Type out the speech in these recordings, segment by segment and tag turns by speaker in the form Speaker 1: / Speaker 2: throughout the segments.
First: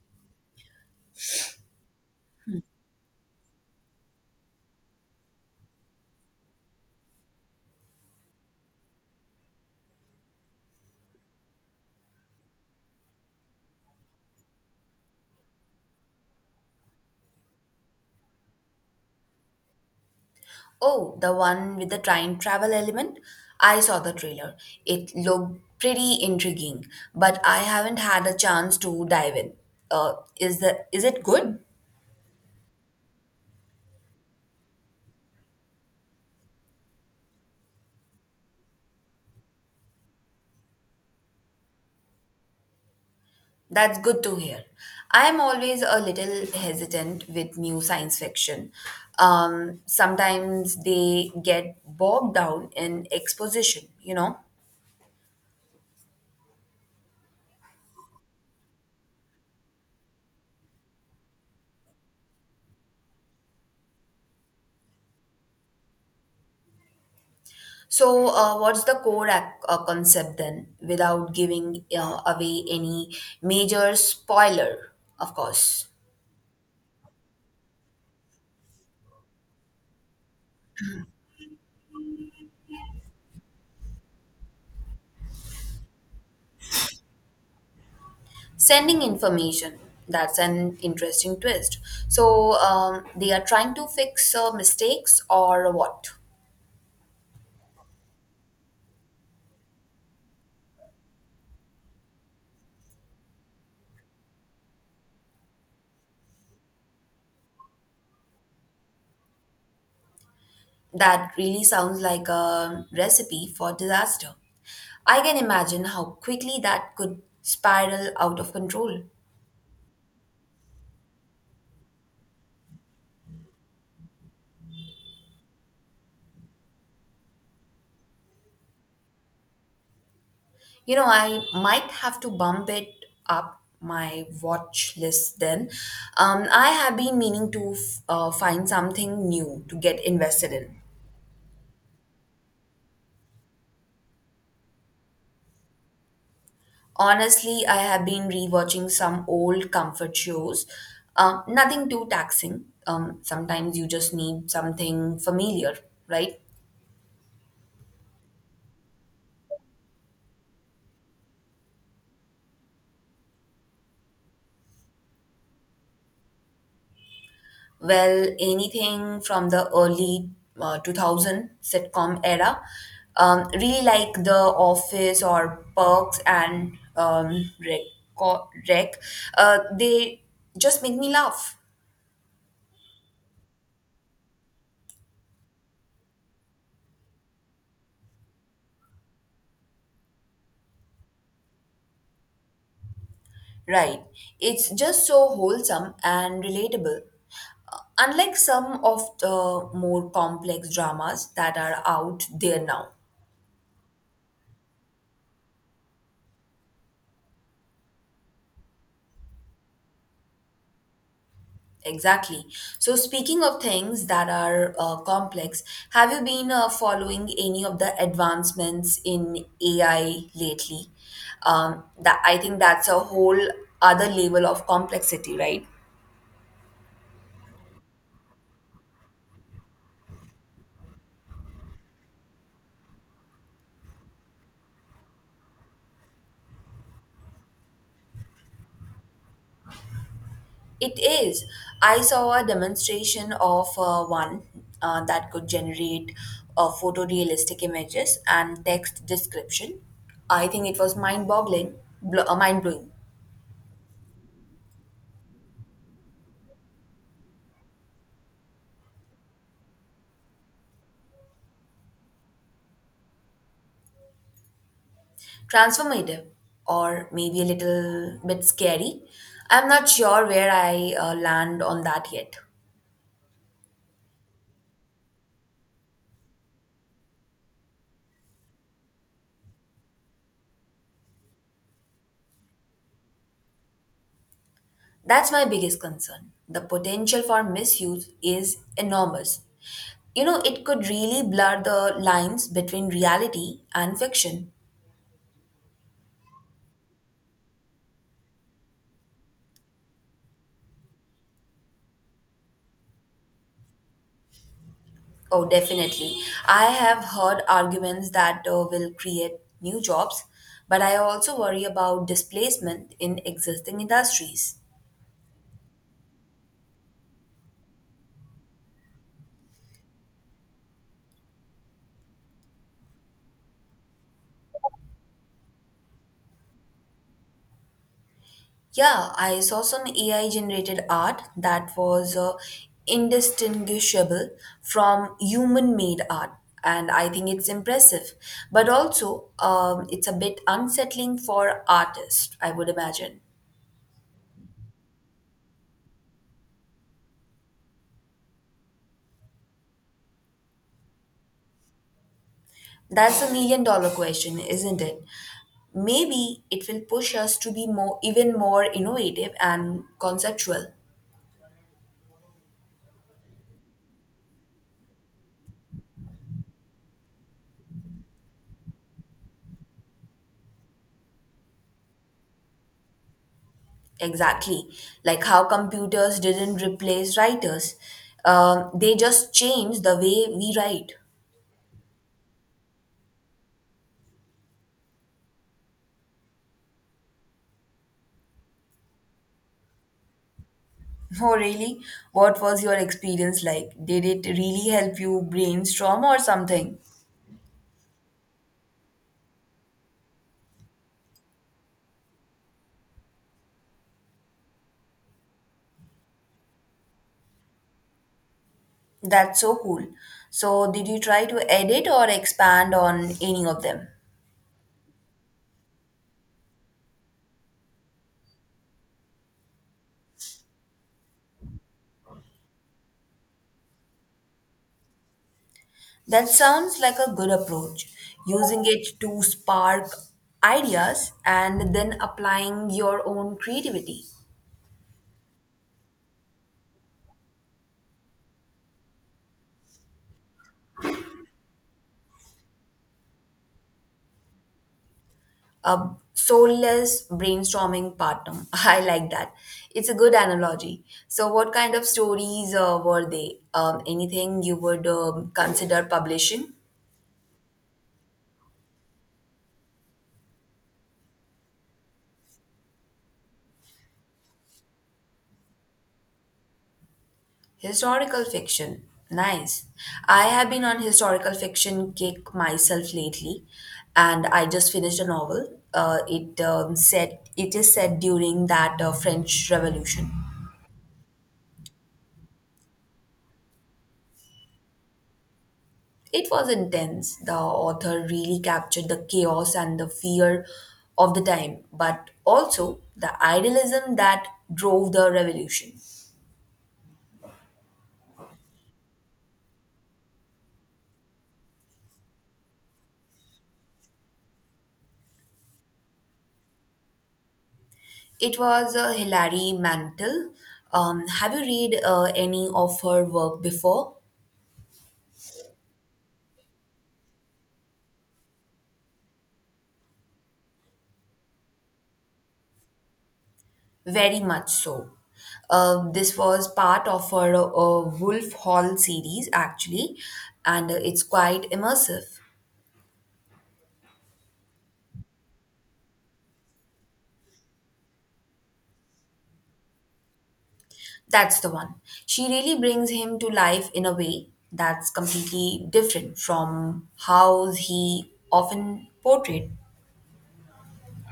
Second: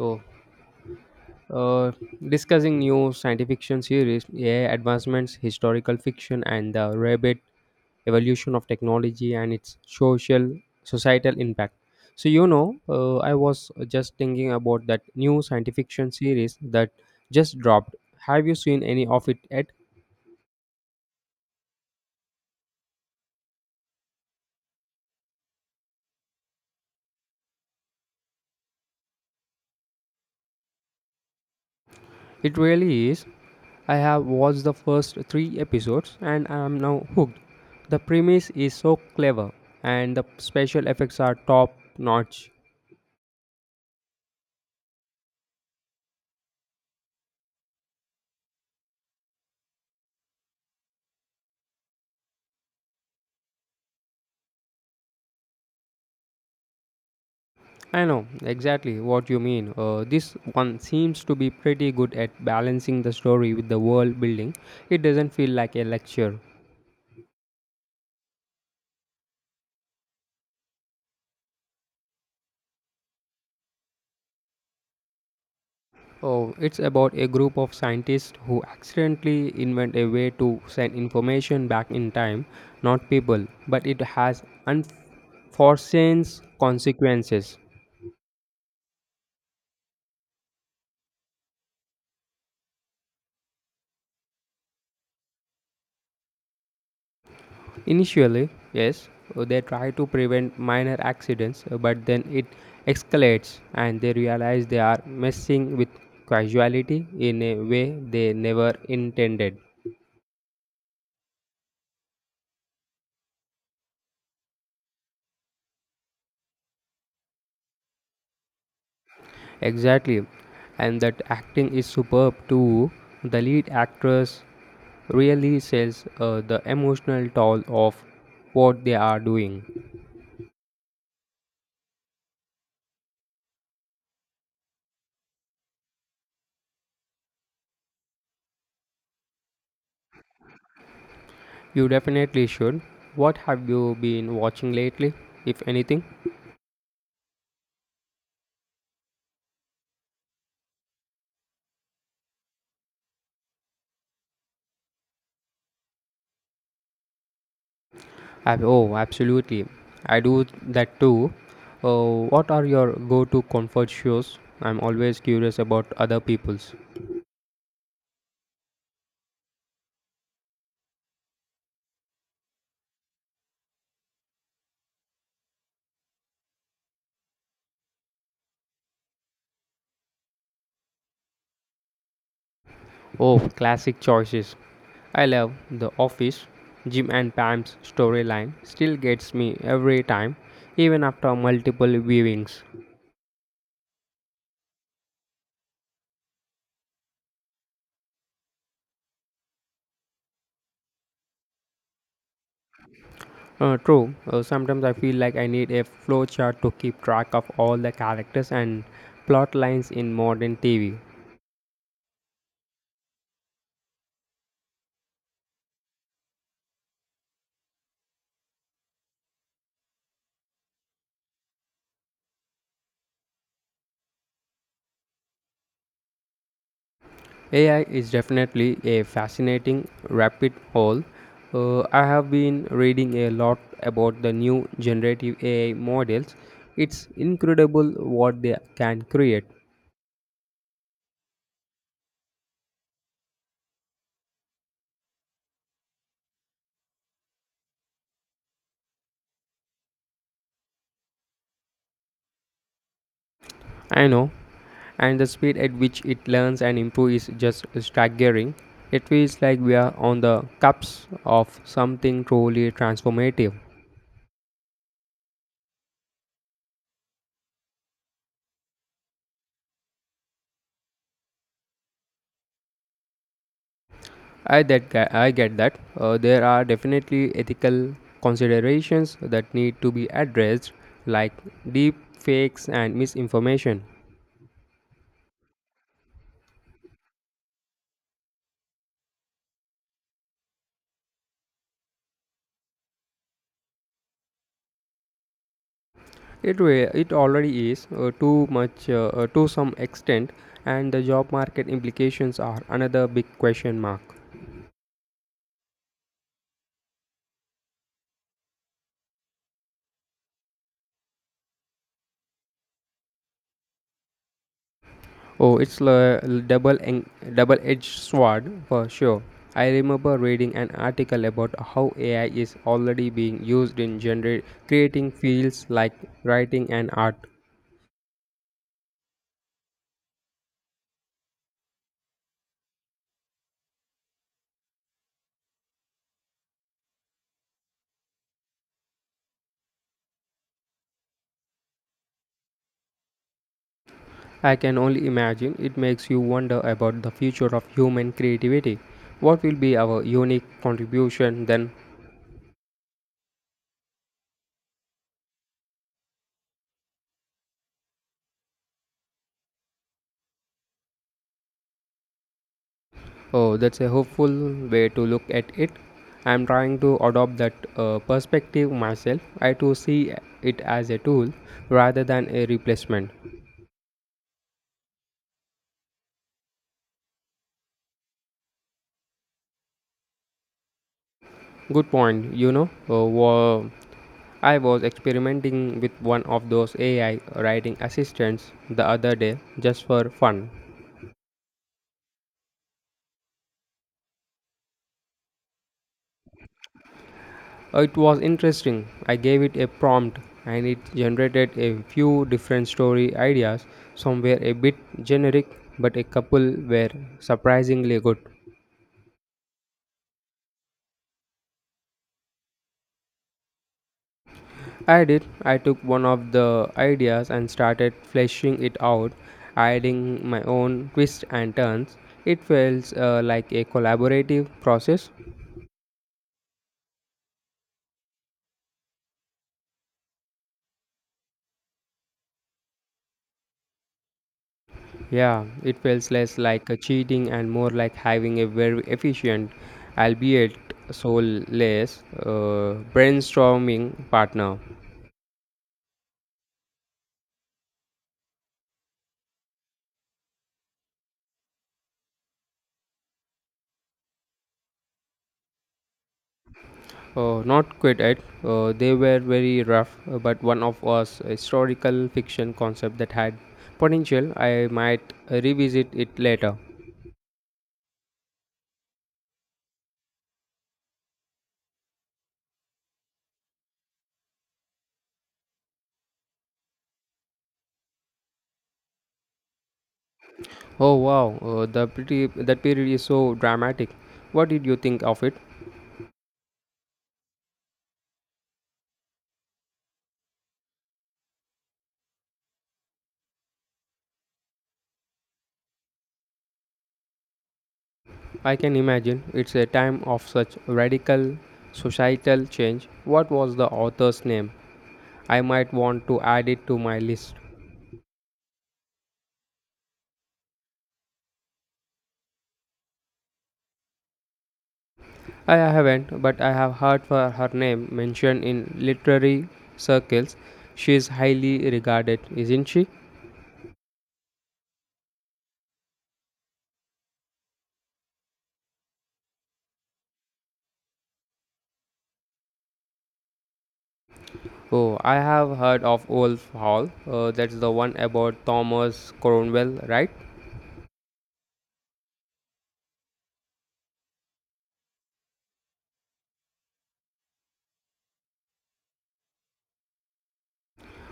Speaker 1: So, uh, Discussing new science fiction series, AI advancements, historical fiction, and the rapid evolution of technology and its social societal impact. I was just thinking about that new science fiction series that just dropped. Have you seen any of it yet?
Speaker 2: Oh, the one with the time travel element? I saw the trailer. It looked pretty intriguing, but I haven't had a chance to dive in. Is it good?
Speaker 1: It really is. I have watched the first three episodes and I am now hooked. The premise is so clever and the special effects are top notch.
Speaker 2: That's good to hear. I am always a little hesitant with new science fiction. Sometimes they get bogged down in exposition.
Speaker 1: I know exactly what you mean. This one seems to be pretty good at balancing the story with the world building. It doesn't feel like a lecture.
Speaker 2: So, what's the core concept then, without giving away any major spoiler, of course?
Speaker 1: Oh, it's about a group of scientists who accidentally invent a way to send information back in time, not people, but it has unforeseen consequences.
Speaker 2: Sending information. That's an interesting twist. So, they are trying to fix mistakes or what?
Speaker 1: Initially, yes, they try to prevent minor accidents, but then it escalates and they realize they are messing with casuality in a way they never intended.
Speaker 2: That really sounds like a recipe for disaster. I can imagine how quickly that could spiral out of control.
Speaker 1: Exactly, and that acting is superb too. The lead actress really sells the emotional toll of what they are doing.
Speaker 2: You know, I might have to bump it up my watch list then. I have been meaning to find something new to get invested in.
Speaker 1: You definitely should. What have you been watching lately, if anything?
Speaker 2: Honestly, I have been rewatching some old comfort shows. Nothing too taxing. Sometimes you just need something familiar, right?
Speaker 1: Oh, absolutely. I do that too. What are your go to comfort shows? I'm always curious about other people's.
Speaker 2: Well, anything from the early 2000 sitcom era. Really like The Office or Perks and Rec. Rec. They just make me laugh.
Speaker 1: Oh, classic choices. I love The Office. Jim and Pam's storyline still gets me every time, even after multiple viewings.
Speaker 2: Right. It's just so wholesome and relatable. Unlike some of the more complex dramas that are out there now.
Speaker 1: True, sometimes I feel like I need a flowchart to keep track of all the characters and plot lines in modern TV.
Speaker 2: Exactly. So, speaking of things that are complex, have you been following any of the advancements in AI lately? That I think that's a whole other level of complexity, right?
Speaker 1: AI is definitely a fascinating rabbit hole. I have been reading a lot about the new generative AI models. It's incredible what they can create.
Speaker 2: It is. I saw a demonstration of one that could generate photorealistic images and text description. I think it was mind-boggling, mind-blowing.
Speaker 1: I know, and the speed at which it learns and improves is just staggering. It feels like we are on the cusp of something truly transformative.
Speaker 2: Transformative or maybe a little bit scary. I'm not sure where I land on that yet.
Speaker 1: I get that. There are definitely ethical considerations that need to be addressed, like deep fakes and misinformation.
Speaker 2: That's my biggest concern. The potential for misuse is enormous. You know, it could really blur the lines between reality and fiction.
Speaker 1: It already is too much to some extent, and the job market implications are another big question mark.
Speaker 2: Oh, definitely. I have heard arguments that will create new jobs, but I also worry about displacement in existing industries.
Speaker 1: Oh, it's a double en- double edged sword for sure. I remember reading an article about how AI is already being used in generate creating fields like writing and art.
Speaker 2: Yeah, I saw some AI generated art that was indistinguishable from human made art, and I think it's impressive. But also, it's a bit unsettling for artists, I would imagine.
Speaker 1: I can only imagine it makes you wonder about the future of human creativity. What will be our unique contribution then?
Speaker 2: That's million-dollar question, isn't it? Maybe it will push us to be even more innovative and conceptual.
Speaker 1: Oh, that's a hopeful way to look at it. I'm trying to adopt that perspective myself. I too see it as a tool rather than a replacement.
Speaker 2: Exactly. Like how computers didn't replace writers, they just changed the way we write.
Speaker 1: Good point, you know. I was experimenting with one of those AI writing assistants the other day just for fun.
Speaker 2: Oh, really? What was your experience like? Did it really help you brainstorm or something?
Speaker 1: It was interesting. I gave it a prompt and it generated a few different story ideas. Some were a bit generic, but a couple were surprisingly good.
Speaker 2: That's so cool. So, did you try to edit or expand on any of them?
Speaker 1: I did. I took one of the ideas and started fleshing it out, adding my own twists and turns. It feels like a collaborative process.
Speaker 2: That sounds like a good approach, using it to spark ideas and then applying your own creativity.
Speaker 1: Yeah, it feels less like a cheating and more like having a very efficient, albeit soulless, brainstorming partner.
Speaker 2: A soulless brainstorming partner. I like that. It's a good analogy. So, what kind of stories were they? Anything you would consider publishing?
Speaker 1: Not quite it. They were very rough, but one of us a historical fiction concept that had potential. I might revisit it later.
Speaker 2: Historical fiction. Nice. I have been on historical fiction kick myself lately, and I just finished a novel. It said it is set during that French Revolution.
Speaker 1: Oh wow, the pretty that period is so dramatic. What did you think of it?
Speaker 2: It was intense. The author really captured the chaos and the fear of the time, but also the idealism that drove the revolution.
Speaker 1: I can imagine it's a time of such radical societal change. What was the author's name? I might want to add it to my list.
Speaker 2: It was Hilary Mantel. Have you read any of her work before?
Speaker 1: I haven't, but I have heard for her name mentioned in literary circles. She is highly regarded, isn't she?
Speaker 2: Very much so. This was part of her Wolf Hall series, actually, and it's quite immersive.
Speaker 1: Oh, I have heard of Wolf Hall. That's the one about Thomas Cromwell, right?
Speaker 2: That's the one. She really brings him to life in a way that's completely different from how he often portrayed.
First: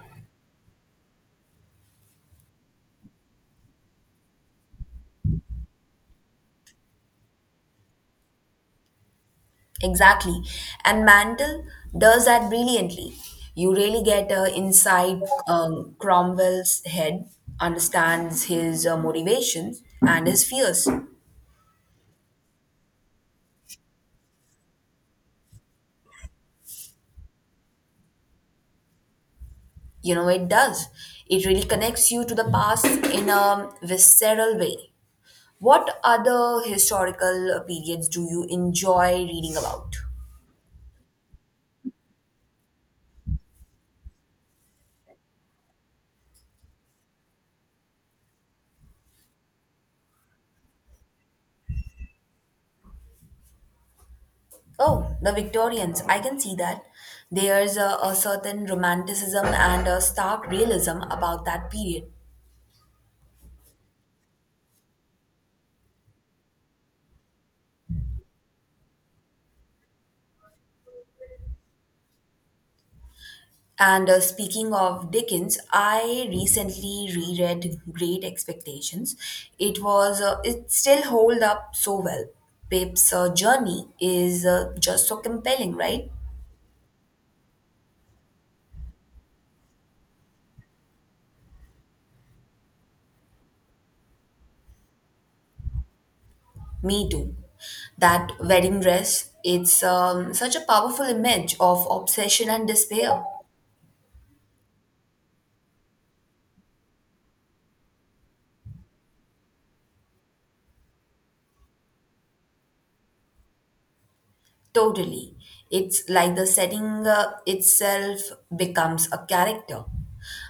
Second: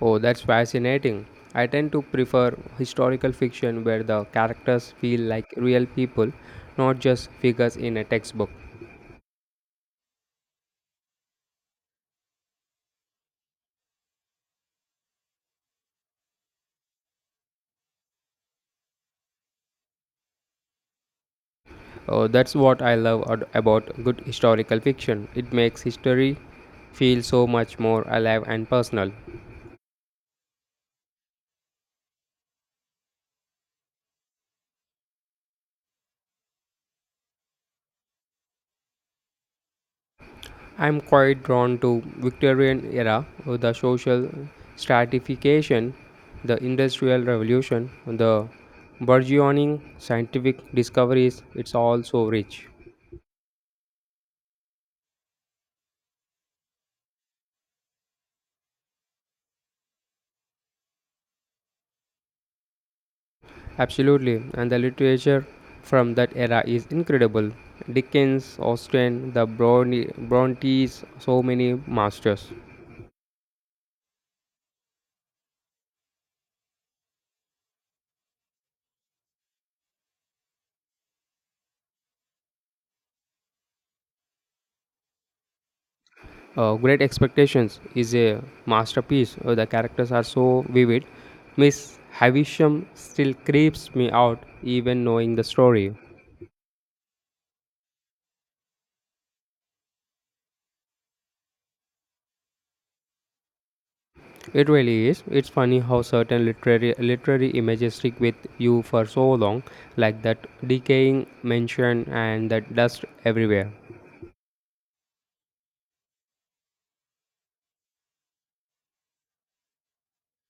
Speaker 1: Oh, that's fascinating. I tend to prefer historical fiction where the characters feel like real people, not just figures in a textbook.
Speaker 2: Exactly. And Mandel does that brilliantly. You really get inside Cromwell's head, understands his motivations and his fears.
Speaker 1: Oh, that's what I about good historical fiction. It makes history feel so much more alive and personal.
Speaker 2: You know, it does. It really connects you to the past in a visceral way. What other historical periods do you enjoy reading about?
Speaker 1: I'm quite drawn to Victorian era, the social stratification, the industrial revolution, the burgeoning scientific discoveries. It's all so rich.
Speaker 2: Oh, the Victorians. I can see that. There's a certain romanticism and a stark realism about that period.
Speaker 1: Absolutely, and the literature from that era is incredible. Dickens, Austen, Brontes, so many masters.
Speaker 2: And speaking of Dickens, I recently reread Great Expectations. It still hold up so well. Pip's journey is just so compelling, right?
Speaker 1: Great Expectations is a masterpiece. The characters are so vivid. Miss Havisham still creeps me out even knowing the story.
Speaker 2: Me too. That wedding dress, it's such a powerful image of obsession and despair.
Speaker 1: It really is. It's funny how certain literary images stick with you for so long, like that decaying mansion and that dust everywhere.
Speaker 2: Totally. It's like the setting itself becomes a character.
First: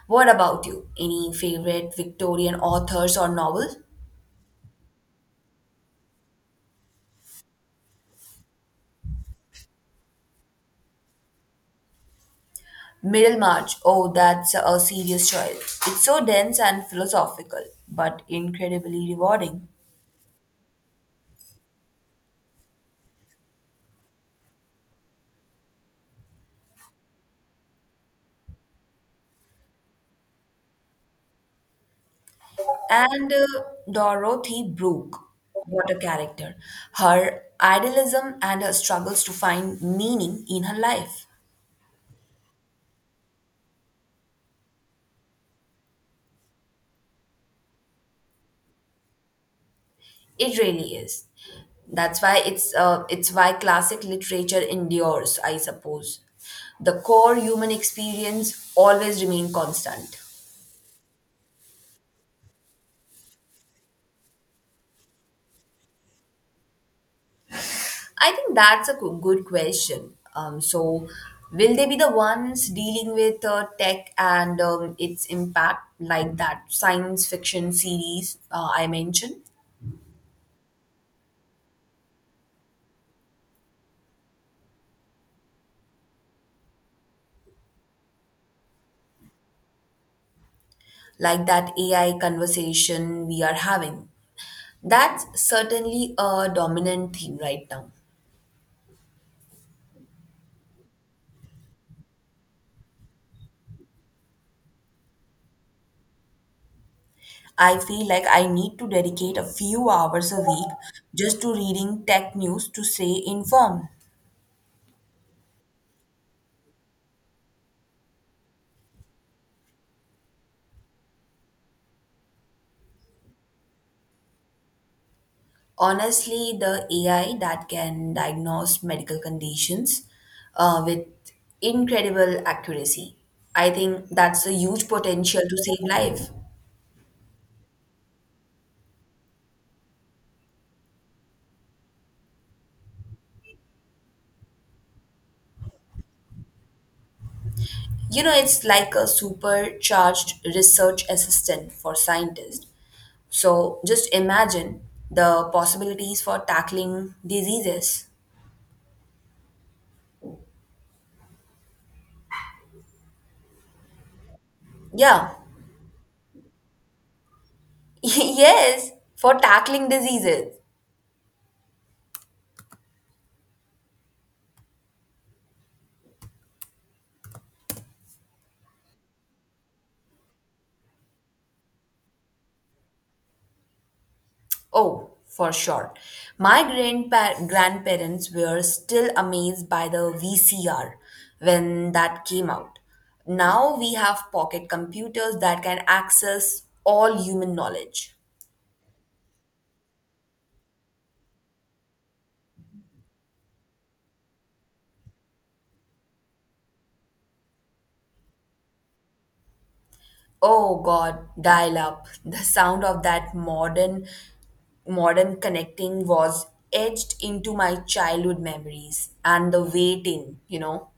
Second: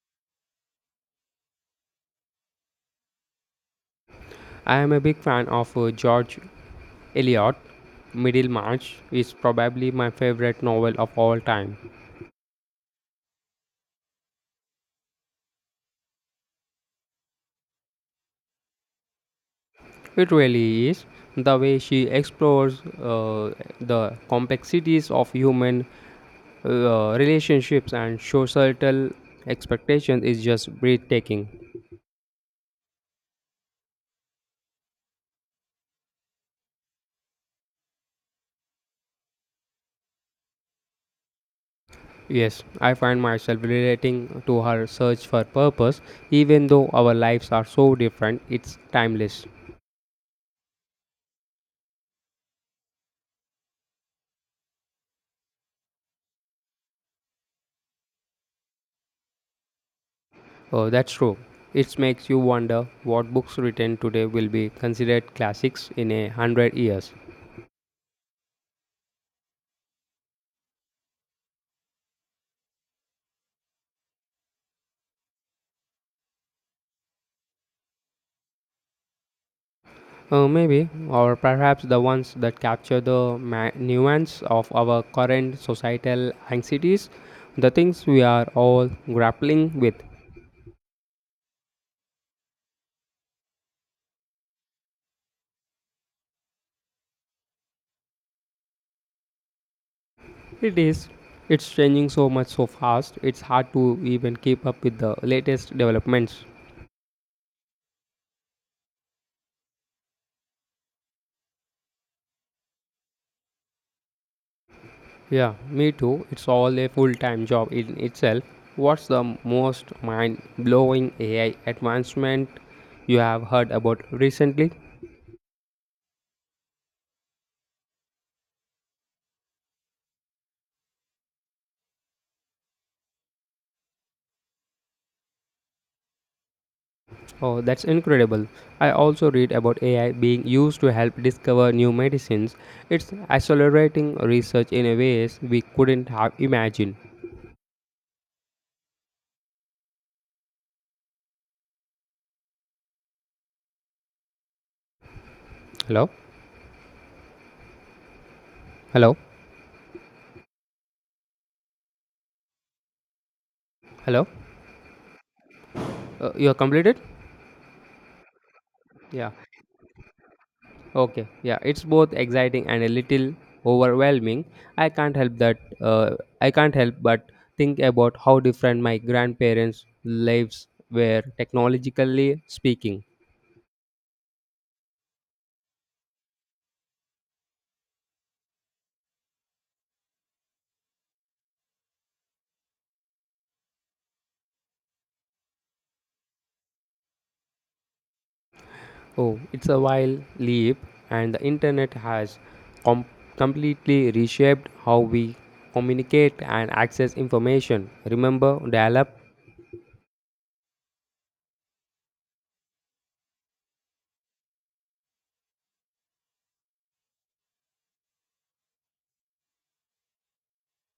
Speaker 2: What about you? Any favorite Victorian authors or novels?
Speaker 1: I am a big fan of George Eliot. Middlemarch is probably my favorite novel of all time.
Speaker 2: Middlemarch, oh, that's a serious choice. It's so dense and philosophical, but incredibly rewarding.
Speaker 1: It really is. The way she explores the complexities of human relationships and societal expectations is just breathtaking.
Speaker 2: And Dorothy Brooke, what a character. Her idealism and her struggles to find meaning in her life.
Speaker 1: Yes, I find myself relating to her search for purpose, even though our lives are so different, it's timeless.
Speaker 2: It really is. That's why it's why classic literature endures, I suppose. The core human experience always remain constant.
Speaker 1: Oh, that's true. It makes you wonder what books written today will be considered classics in 100 years.
Speaker 2: I think that's a good question. So, will they be the ones dealing with tech and its impact, like that science fiction series I mentioned,
Speaker 1: Maybe, or perhaps the ones that capture the nuance of our current societal anxieties, the things we are all grappling with.
Speaker 2: like that AI conversation we are having? That's certainly a dominant theme right now.
Speaker 1: It is. It's changing so much so fast, it's hard to even keep up with the latest developments.
Speaker 2: I feel like I need to dedicate a few hours a week just to reading tech news to stay informed.
Speaker 1: Yeah, me too. It's all a full time job in itself. What's the most mind blowing AI advancement you have heard about recently?
Speaker 2: Honestly, the AI that can diagnose medical conditions with incredible accuracy. I think that's a huge potential to save life.
Speaker 1: Oh, that's incredible. I also read about AI being used to help discover new medicines. It's accelerating research in a ways we couldn't have imagined.
Speaker 2: You know, it's like a supercharged research assistant for scientists. So just imagine the
Speaker 1: Hello?
Speaker 2: possibilities for tackling diseases.
Speaker 1: Hello? Hello?
Speaker 2: Yeah,
Speaker 1: You are completed?
Speaker 2: yes,
Speaker 1: Yeah.
Speaker 2: for tackling diseases.
Speaker 1: Okay, yeah, it's both exciting and a little overwhelming. I can't help that. I can't help but think about how different my grandparents' lives were technologically speaking.
Speaker 2: Oh, for sure. My grandparents were still amazed by the VCR when that came out. Now we have pocket computers that can access all human knowledge.
Speaker 1: Oh, it's a wild leap, and the internet has com- completely reshaped how we communicate and access information. Remember dial-up?
Speaker 2: Oh God, dial up. The sound of that modern connecting was etched into my childhood memories and the waiting.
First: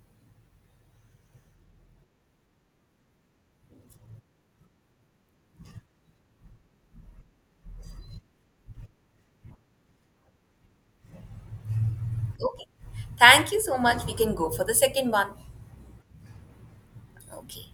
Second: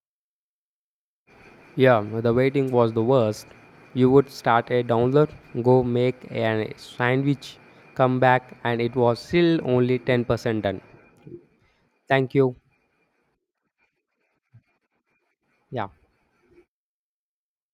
Speaker 1: Yeah, the waiting was the worst. You would start a download, go make a sandwich, come back, and it was still only 10% done. Thank you.
Speaker 2: Okay. Thank you so much. We can go for the second one.
Speaker 1: Yeah.
Speaker 2: Okay.